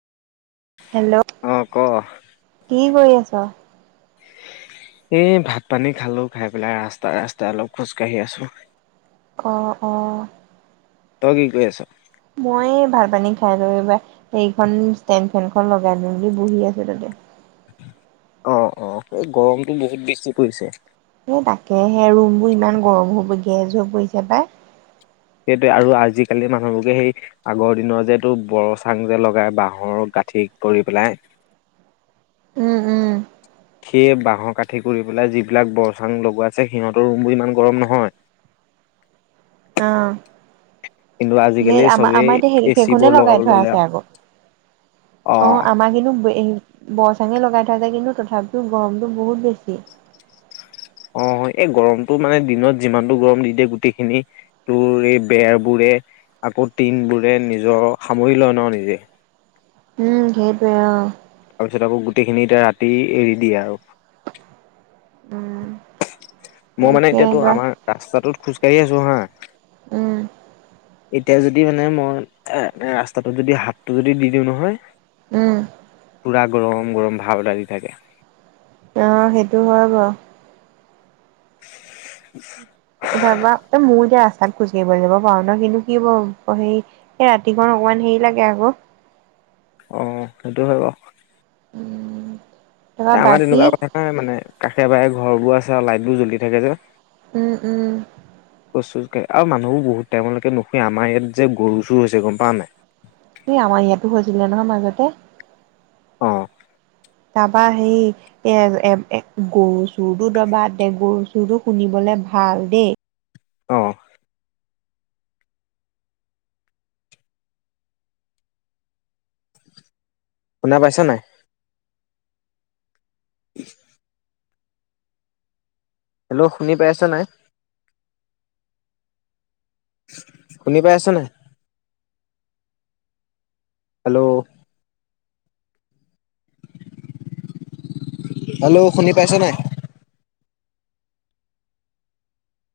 Hello অ ক কি কৰি আছ? এই ভাত পানী খালো খাই পেলাই ৰাস্তা ৰাস্তাই অলপ খোজ কাঢ়ি আছো। অ অ। তই কি কৰি আছ? মই ভাল পানী খাই লৈ হেখন ষ্টেন ফেনখন লগাই লৈ এনে বহি আছো তাতে। [unintelligible] অ অ সেই গৰমতটো বহুত বেছি পৰিছে। এ তাকে সে ৰুমবোৰ ইমান গৰম হবগে গেছ হৈ পৰিছে পাই। সেইটোৱে আৰু আজিকালি মানুহবোৰে সেই আগৰ দিনৰ যে এইটো বৰ চাং যে লগাই বাঁহৰ গা গাঠি কৰি পেলাই [inaudible] উম সেয়ে বাঁহৰ কাঠি কৰি পেলাই যিবিলাক বৰচাং লগোৱা আছে সিহঁতৰ ৰুমবোৰ ইমান গৰম নহয়। অ', কিন্তু আজিকালি সেই চবেই আমাৰ-আমাৰ এতিয়া সেই এ চি সেইখনে বোৰ লগাব লগাই থোৱা ললে আছে আৰু আগৌ। অ অ, আমাৰ কিন্তু বে বৰ চাঙে লগাই থোৱা যায় কিন্তু তথাপিও গৰমটো বহুত বেছি। অ, এই গৰমতমটো মানে দিনত যিমানটো গৰম দি দিয়ে গোটেইখিনি তোৰ এই বেৰবোৰে আকৌ টিনবোৰে নিজৰ সামৰি লয় ন' নিজে। উম, সেইটোৱে আও। তাৰপিছত আকৌ গোটেইখিনি এতিয়া ৰাতি এৰি দিয়ে আৰু। উম, মই মানে তাকে এতিয়াতো আমাৰ ৰাস্তাটোত খোজকাাঢ়ি আছো হা উম, এতিয়া যদি মানে মই এ [unintelligible] ৰাস্তাটোত যদি হাতটো যদি দি দিওঁ নহয় উম, পুৰা গৰম-গৰম ভাব এটা আহি থাকে। অ, সেইটো হয় বাৰু। [unintelligible] এ তাৰপা এ মোৰ এতিয়া ৰাস্তাত খোজকাঢ়িবলৈ যাব পাৰো ন' কিন্তু কি হব সেই এই ৰাতিকন অকমান হেৰি লাগে আকৌ। অ, সেইটো হয় বাৰু। উম, তাৰপৰা আমাৰ বাকী তেনেকুৱা কথা নাই মানে কাষে বাহে ঘৰ বোৰ আছে আৰু লাইট বোৰ জ্বলি থাকে যে। উম-উম। কচু আৰু মানুহো বহুত টাইমলৈকেুে আমাৰ ইয়াত যে গৰু চৰু হৈছে গম পাৱ নাই। এই আমাৰ ইয়াতো হৈছিলে নহয় মাজতে। অ', তাৰপা সেই এ এ এ গৰু চুৰটো এতিয়া বাদদে, গৰু চুৰটো শুনিবলৈ ভাল দেই। অহ। শুনা পাইছা নাই? [inaudible] হেল্ল' শুনি পাইছা নাই? শুনি পাই আছনে? হেল্ল', হেল্ল', শুনি পাইছনে?